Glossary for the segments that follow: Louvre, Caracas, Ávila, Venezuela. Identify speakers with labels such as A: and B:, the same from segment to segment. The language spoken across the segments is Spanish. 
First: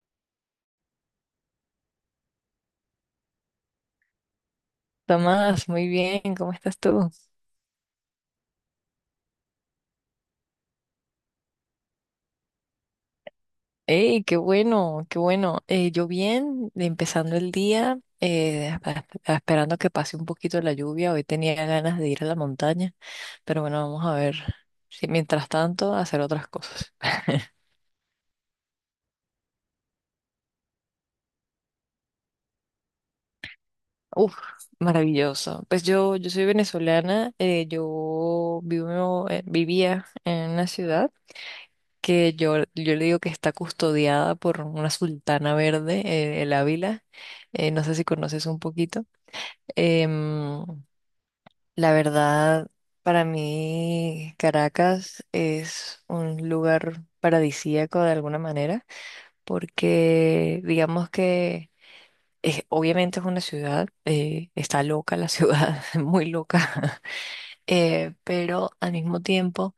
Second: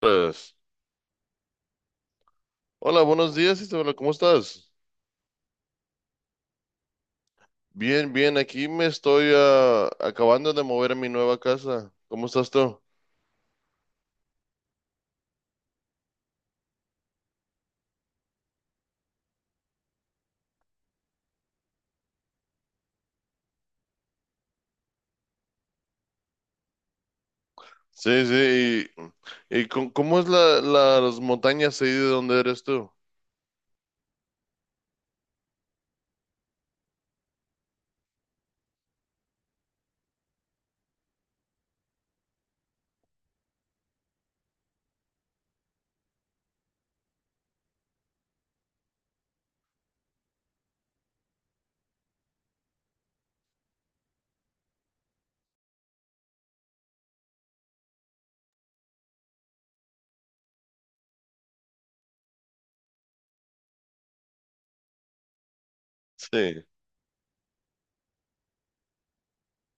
A: Pues, hola, buenos días, Isabela, ¿cómo estás?
B: Tomás, muy bien, ¿cómo estás tú?
A: Bien, bien, aquí me estoy acabando de mover a mi nueva casa. ¿Cómo estás tú?
B: ¡Ey, qué bueno, qué bueno! Yo bien, empezando el día, esperando que pase un poquito la lluvia. Hoy tenía ganas de ir a la montaña, pero bueno, vamos a ver si mientras tanto hacer otras cosas.
A: Sí. Y ¿cómo es las montañas ahí de donde eres tú?
B: Uf, maravilloso. Pues yo soy venezolana, yo vivía en una ciudad que yo le digo que está custodiada por una sultana verde, el Ávila. No sé si conoces un poquito. Em, la verdad, para mí Caracas es un lugar paradisíaco de alguna manera, porque digamos que obviamente es una ciudad, está loca la ciudad, muy loca,
A: Sí,
B: pero al mismo tiempo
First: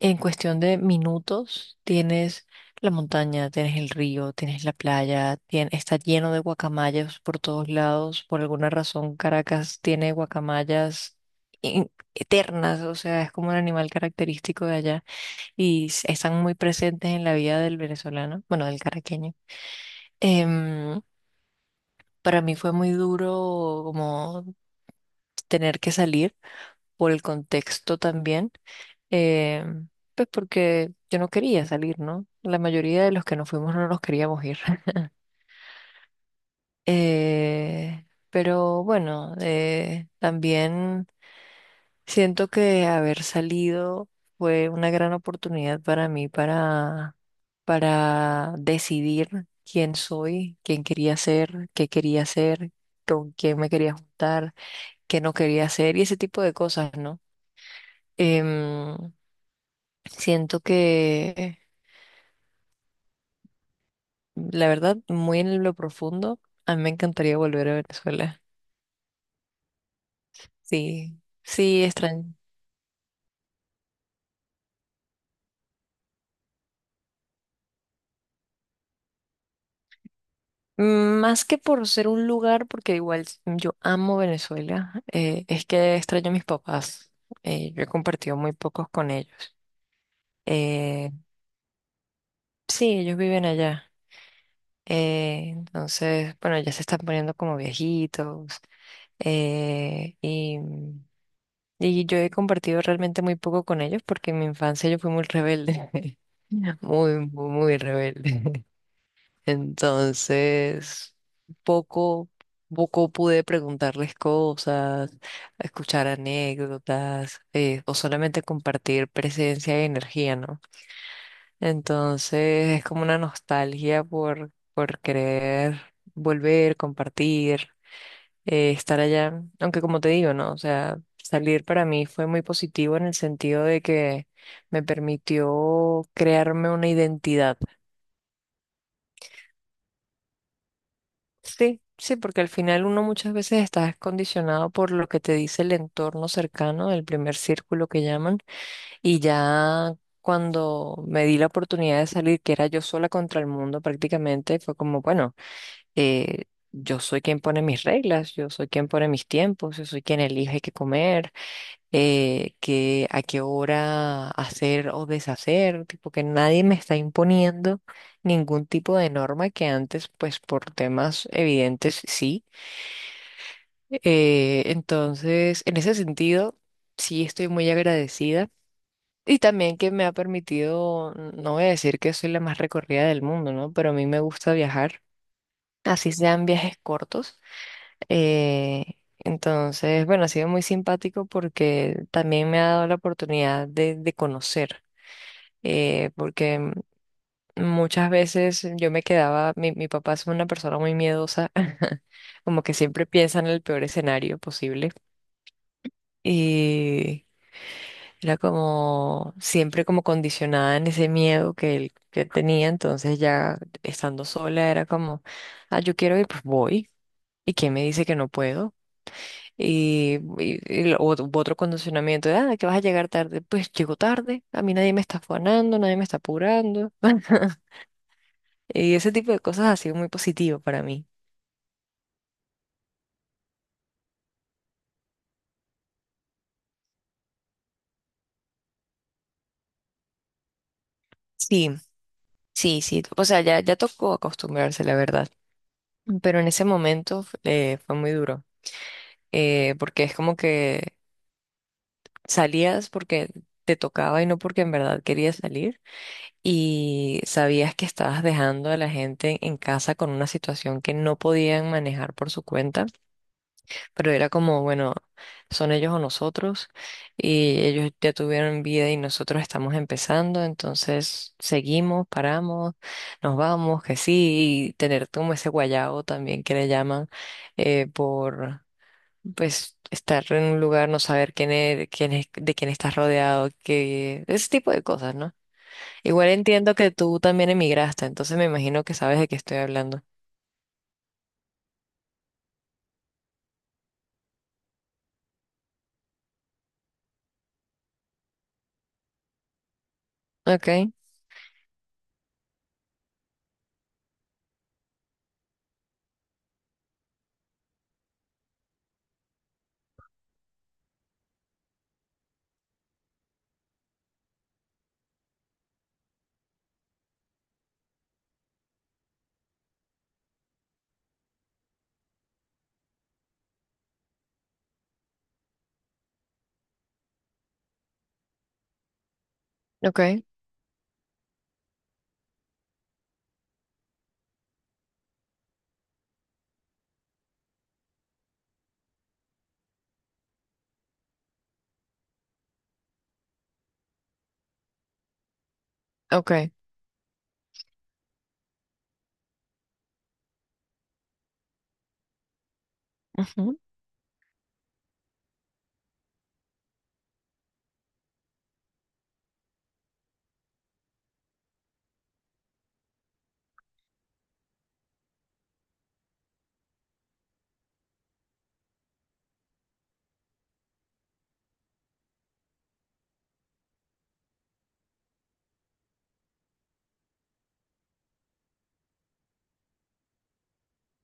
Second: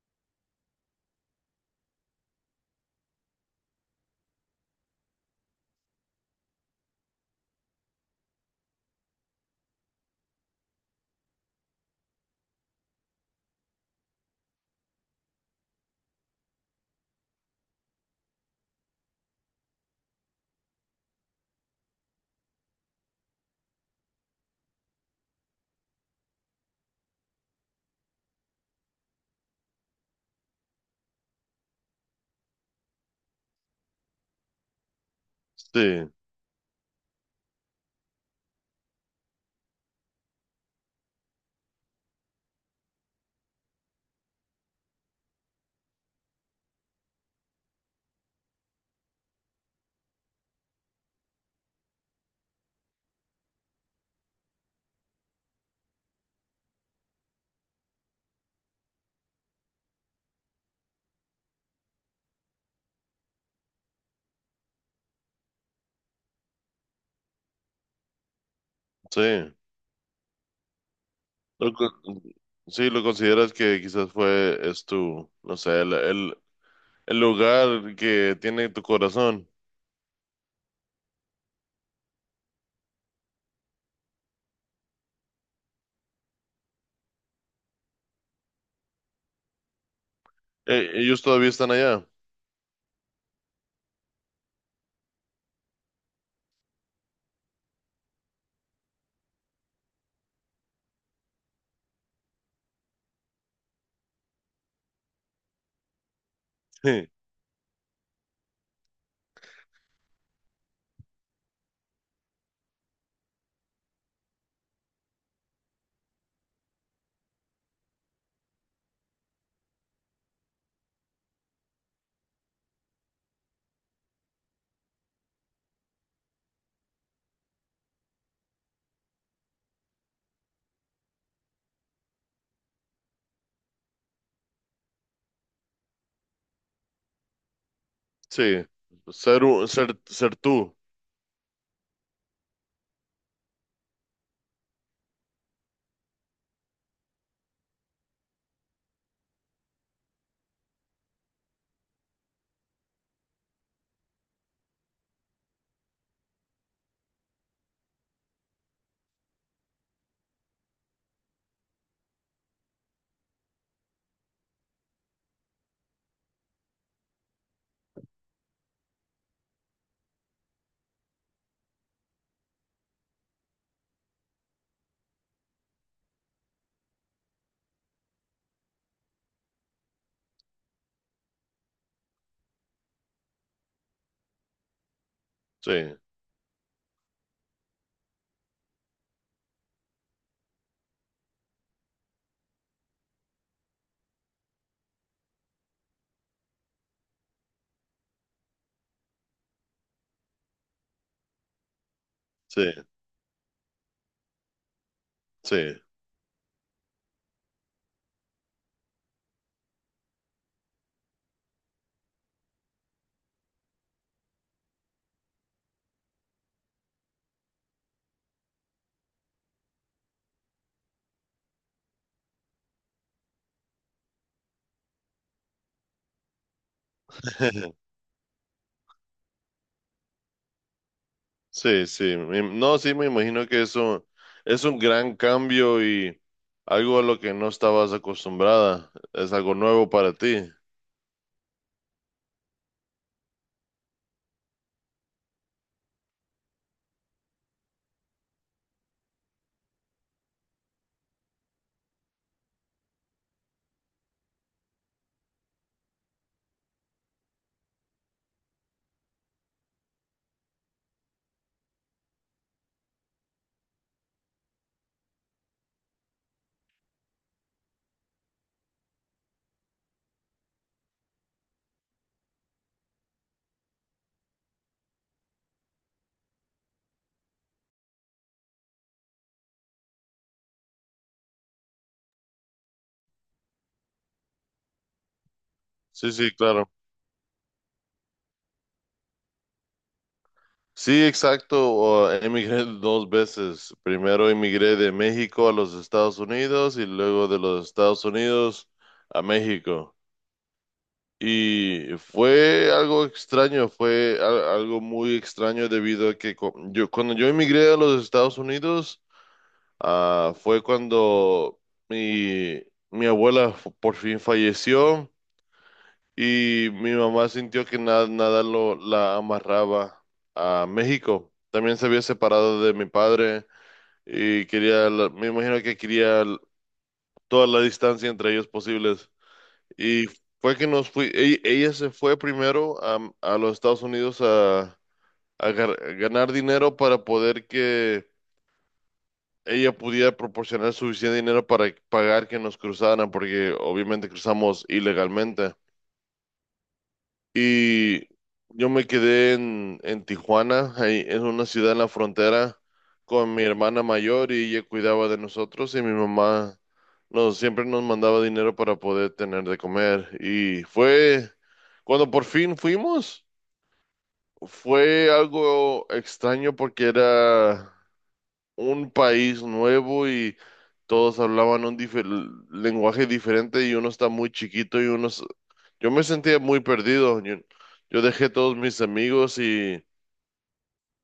B: en cuestión de minutos, tienes la montaña, tienes el río, tienes la playa, está lleno de guacamayas por todos lados. Por alguna razón, Caracas tiene guacamayas eternas, o sea, es como un animal característico de allá y están muy presentes en la vida del venezolano, bueno, del caraqueño. Em, para mí fue muy duro como tener que salir por el contexto también, eh, pues porque yo no quería salir, ¿no? La mayoría de los que nos fuimos no nos queríamos ir.
A: sí,
B: Pero bueno, también siento que haber salido fue una gran oportunidad para mí para decidir quién soy, quién quería ser, qué quería hacer con quién me quería juntar, qué no quería hacer y ese tipo de cosas, ¿no? Em, Siento que, la verdad, muy en lo profundo, a mí me encantaría volver a Venezuela.
A: sí.
B: Sí,
A: Lo
B: sí,
A: co-
B: extraño.
A: sí, lo consideras que quizás fue, es tu, no sé, el lugar que tiene tu corazón.
B: Más que por ser un lugar, porque igual yo amo Venezuela, es que extraño a mis papás. Yo he compartido muy pocos con ellos. Eh,
A: Ellos todavía están allá.
B: sí, ellos viven allá. Entonces, bueno, ya se están poniendo como viejitos, eh, y y yo he compartido realmente muy poco con ellos porque en mi infancia yo fui muy rebelde,
A: Sí,
B: muy, muy, muy rebelde. Entonces, poco, poco pude preguntarles cosas, escuchar anécdotas, o solamente compartir presencia y energía, ¿no? Entonces, es como una nostalgia por querer volver, compartir, estar allá, aunque como te digo, ¿no? O sea, salir para mí fue muy positivo en el sentido de que me permitió crearme una identidad.
A: sí. Ser tú.
B: Sí, sí, porque al final uno muchas veces está condicionado por lo que te dice el entorno cercano, el primer círculo que llaman, y ya cuando me di la oportunidad de salir, que era yo sola contra el mundo prácticamente, fue como, bueno, eh, yo soy quien pone mis reglas, yo soy quien pone mis tiempos, yo soy quien elige qué comer, que a qué hora hacer o deshacer, tipo que nadie me está imponiendo ningún tipo de norma que antes, pues por temas evidentes, sí. Entonces, en ese sentido, sí estoy muy agradecida. Y también que me ha permitido, no voy a decir que soy la más recorrida del mundo, ¿no? Pero a mí me gusta viajar,
A: Sí,
B: así sean viajes cortos. Eh, entonces, bueno, ha sido muy simpático porque también me ha dado la oportunidad de conocer, eh, porque mm, muchas veces yo me quedaba, mi papá es una persona muy miedosa,
A: sí,
B: como que siempre piensa en el peor escenario posible
A: sí.
B: y era como siempre como condicionada en ese miedo que él, que tenía, entonces ya estando sola era como, ah, yo quiero ir, pues voy. ¿Y quién me dice que no puedo? U otro condicionamiento de, ah, que vas a llegar tarde. Pues llego tarde, a mí nadie me está afanando, nadie me está apurando. Y ese tipo de cosas ha sido muy positivo para mí.
A: Sí, sí, no, sí, me imagino que eso es un gran cambio y algo a lo que no estabas acostumbrada, es algo nuevo para ti.
B: Sí, sí, sí. O sea, ya, ya tocó acostumbrarse, la verdad. Pero en ese momento, fue muy duro, porque es como que salías porque te tocaba y no porque en verdad querías salir. Y sabías que estabas dejando a la gente en casa con una situación que no podían manejar por su cuenta, pero era como, bueno, son ellos o nosotros, y ellos ya tuvieron vida y nosotros estamos empezando, entonces seguimos, paramos, nos vamos, que sí, y tener como ese guayao también que le llaman, por, pues, estar en un lugar, no saber quién es, de quién estás rodeado, que ese tipo de cosas, ¿no?
A: Sí,
B: Igual
A: sí, claro.
B: entiendo que tú también emigraste, entonces me imagino que sabes de qué estoy hablando.
A: Sí, exacto, emigré dos veces. Primero emigré de México a los Estados Unidos y luego de los Estados Unidos a México.
B: Okay,
A: Y fue algo extraño, fue algo muy extraño debido a que cuando yo emigré a los Estados Unidos. Ah, fue cuando mi, mi abuela por fin falleció y mi mamá sintió que nada la amarraba a México. También se había separado de mi padre y quería, me imagino que quería toda la distancia entre ellos posibles. Y
B: okay,
A: fue que ella se fue primero a los Estados Unidos a ganar dinero para poder que ella pudiera proporcionar suficiente dinero para pagar que nos cruzaran, porque obviamente cruzamos ilegalmente.
B: okay.
A: Y yo me quedé en Tijuana, ahí en una ciudad en la frontera, con mi
B: Ujú,
A: hermana mayor y ella cuidaba de nosotros y mi mamá nos, siempre nos mandaba dinero para poder tener de comer. Y fue cuando por fin fuimos, fue algo extraño porque era un país nuevo y todos hablaban un lenguaje diferente y uno está muy chiquito y yo me sentía muy perdido. Yo dejé todos mis amigos y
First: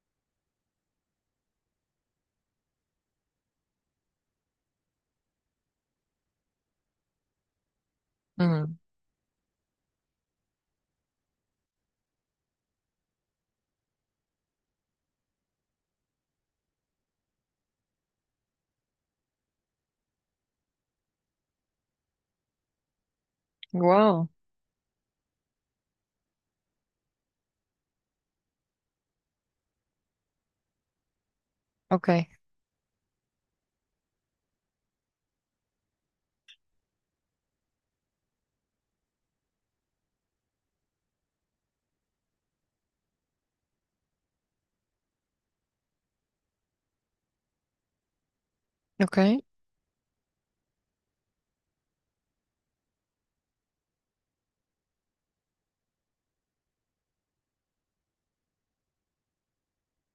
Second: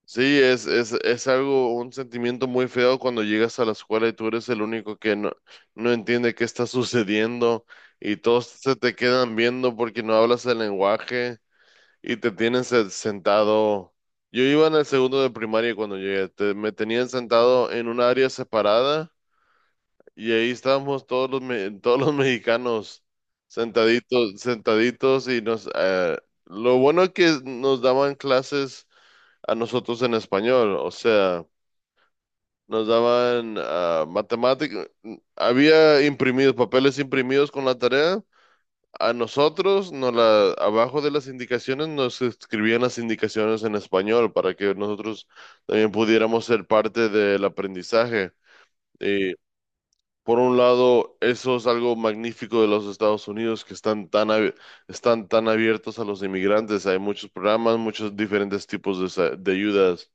A: sí, es algo, un sentimiento muy feo cuando llegas a la escuela y tú eres el único que no entiende qué está sucediendo y todos se
B: ujú.
A: te quedan viendo porque no hablas el lenguaje. Y te tienen sentado. Yo iba en el segundo de primaria cuando llegué. Me tenían sentado en un área separada y ahí estábamos todos los mexicanos
B: Wow,
A: sentaditos, sentaditos y lo bueno es que nos daban clases a nosotros en español, o sea,
B: ok.
A: nos daban matemáticas, había imprimidos, papeles imprimidos con la tarea. A nosotros, no la, abajo de las indicaciones nos escribían las indicaciones en español para que nosotros también pudiéramos ser parte del aprendizaje.
B: Ok,
A: Y por un lado, eso es algo magnífico de los Estados Unidos que están están tan abiertos a los inmigrantes. Hay muchos programas, muchos diferentes tipos de ayudas.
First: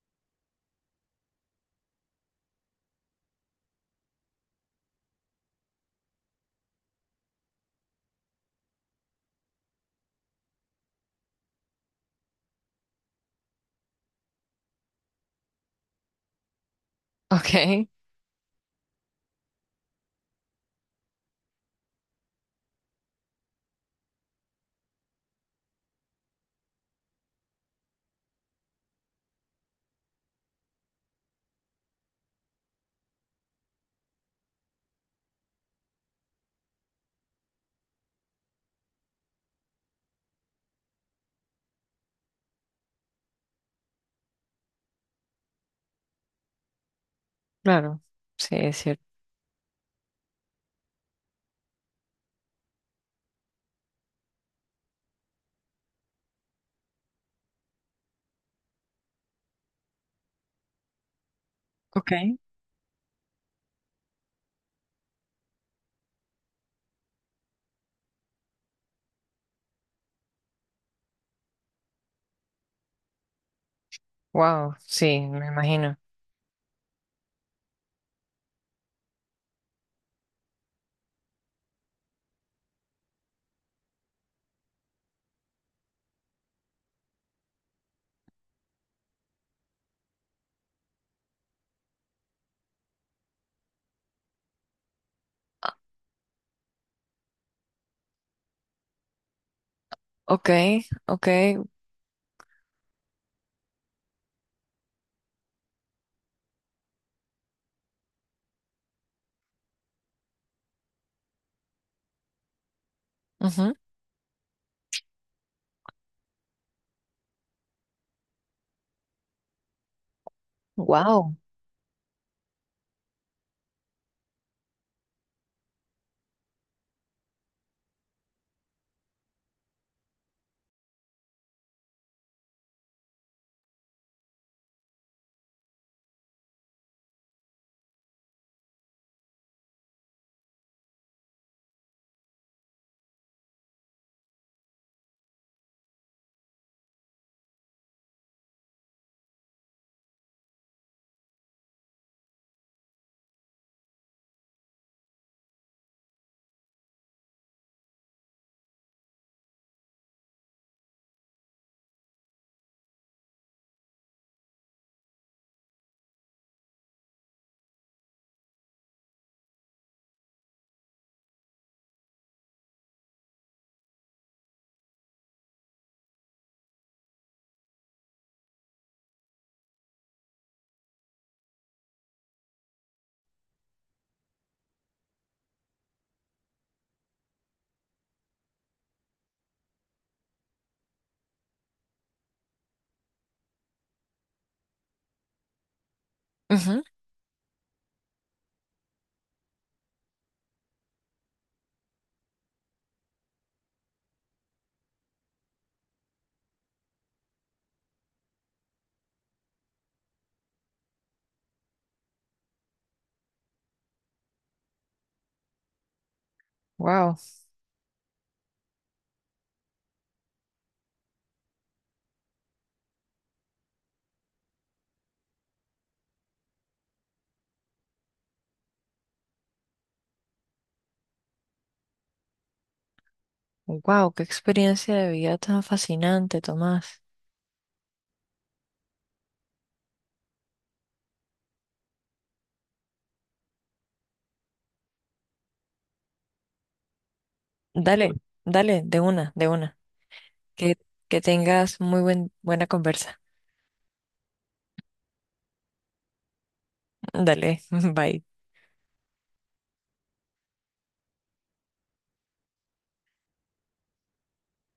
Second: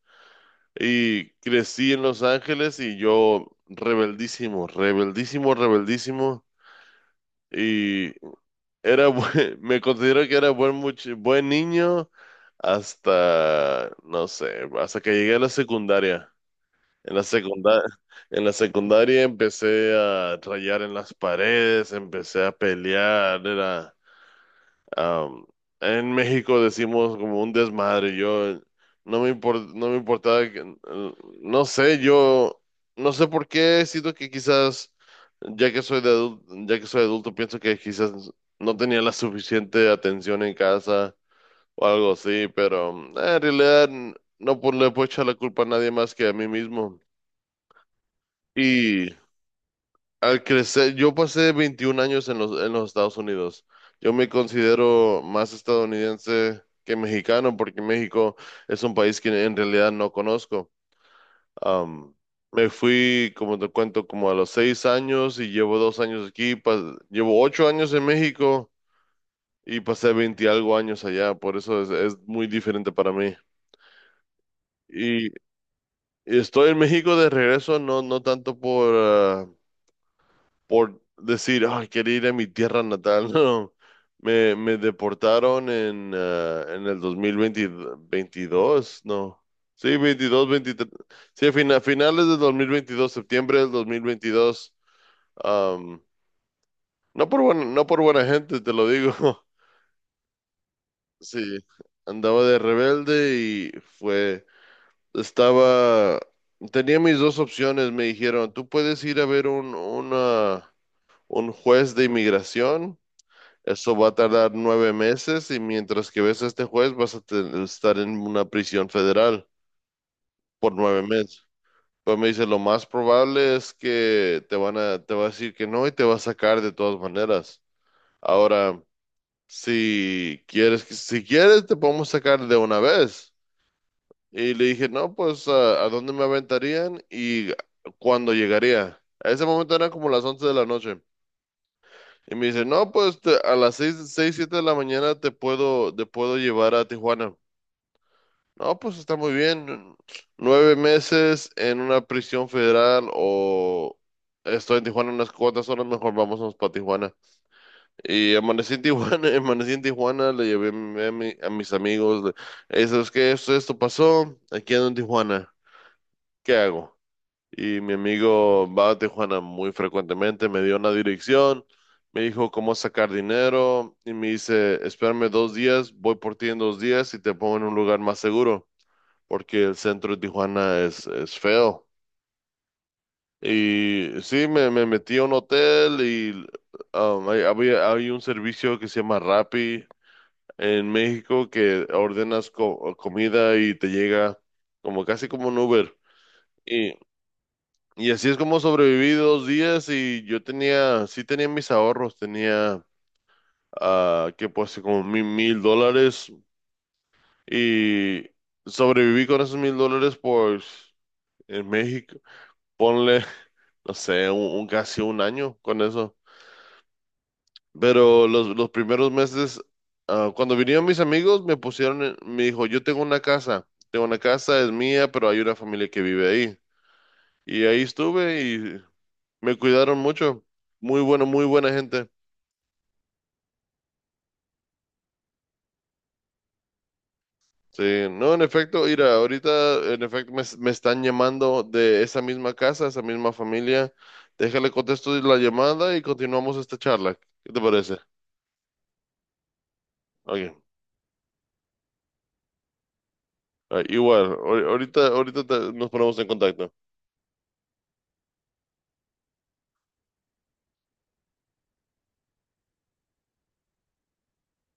A: Y crecí en Los Ángeles y yo rebeldísimo, rebeldísimo, rebeldísimo. Me considero que era buen niño hasta, no sé, hasta que llegué a la secundaria. En la secundaria,
B: ok,
A: en la secundaria empecé a rayar en las paredes, empecé a pelear, Am, en México decimos como un desmadre. Yo no me importaba no sé, yo no sé por qué siento que quizás ya que soy adulto pienso que quizás no tenía la suficiente atención en casa o algo así, pero en realidad no pu- le puedo echar la culpa a nadie más que a mí mismo.
B: claro, sí, es cierto.
A: Al crecer, yo pasé 21 años en en los Estados Unidos. Yo me considero más estadounidense que mexicano porque México es un país que en realidad no conozco.
B: Ok,
A: Am, Me fui, como te cuento, como a los seis años y llevo dos años aquí. Llevo ocho años en México y pasé 20 algo años allá. Por eso es muy diferente para mí.
B: wow, sí,
A: Y
B: me imagino.
A: estoy en México de regreso, no tanto por, por decir, ay, quería ir a mi tierra natal. No, me deportaron en el 2020, 22 no. Sí, 22, veintitrés. Sí, a finales del 2022, septiembre del 2022. am, no por buena, no por buena gente, te lo digo.
B: Ok, ok,
A: Sí, andaba de rebelde y estaba, tenía mis dos opciones, me dijeron, tú puedes ir a ver un juez de inmigración.
B: ujú,
A: Eso va a tardar nueve meses y mientras que ves a este juez vas a estar en una prisión federal por nueve
B: wow,
A: meses. Pues me dice, lo más probable es que te te va a decir que no y te va a sacar de todas maneras. Ahora, si quieres, si quieres, te podemos sacar de una vez. Y le dije, no, pues, a dónde me aventarían y cuándo llegaría? A ese momento eran como las once de la noche. Y me dice, no, pues a las siete de la mañana te puedo llevar a Tijuana. No, pues está muy bien. Nueve meses en una prisión federal o estoy en Tijuana unas cuantas horas, mejor vámonos para Tijuana. Y amanecí en Tijuana, amanecí en Tijuana, le llevé a, mi- a mi- a mis amigos. "Hey, ¿sabes qué? Esto pasó, aquí ando en Tijuana. ¿Qué hago?" Y mi amigo va a Tijuana muy frecuentemente, me dio una dirección, me dijo cómo sacar dinero y me dice, espérame dos días, voy por ti en dos días y te pongo en un lugar más seguro, porque el centro de Tijuana es feo. Y sí, me metí a un hotel y hay un servicio que se llama Rappi en México que ordenas comida y te llega como casi como un Uber.
B: ujú,
A: Y Y así es como sobreviví dos días y yo tenía mis ahorros, tenía, ah, que pues como mi- mil dólares y sobreviví con esos mil dólares por en México. Ponle, no sé, casi un año con eso.
B: wow,
A: Pero los primeros meses, cuando vinieron mis amigos, me dijo, yo tengo una casa, es mía, pero hay una familia que vive ahí. Y ahí estuve y me cuidaron mucho. Muy bueno, muy buena gente.
B: wow, qué experiencia de vida tan fascinante, Tomás.
A: Sí, no, en efecto, mira, ahorita en efecto me están llamando de esa misma casa, esa misma familia. Déjale contesto la llamada y continuamos esta charla. ¿Qué te parece?
B: Dale, dale, de una, de una.
A: Ok,
B: Que, que tengas muy buen, buena conversa.
A: ah, igual, ahorita nos ponemos en contacto.
B: Dale, bye.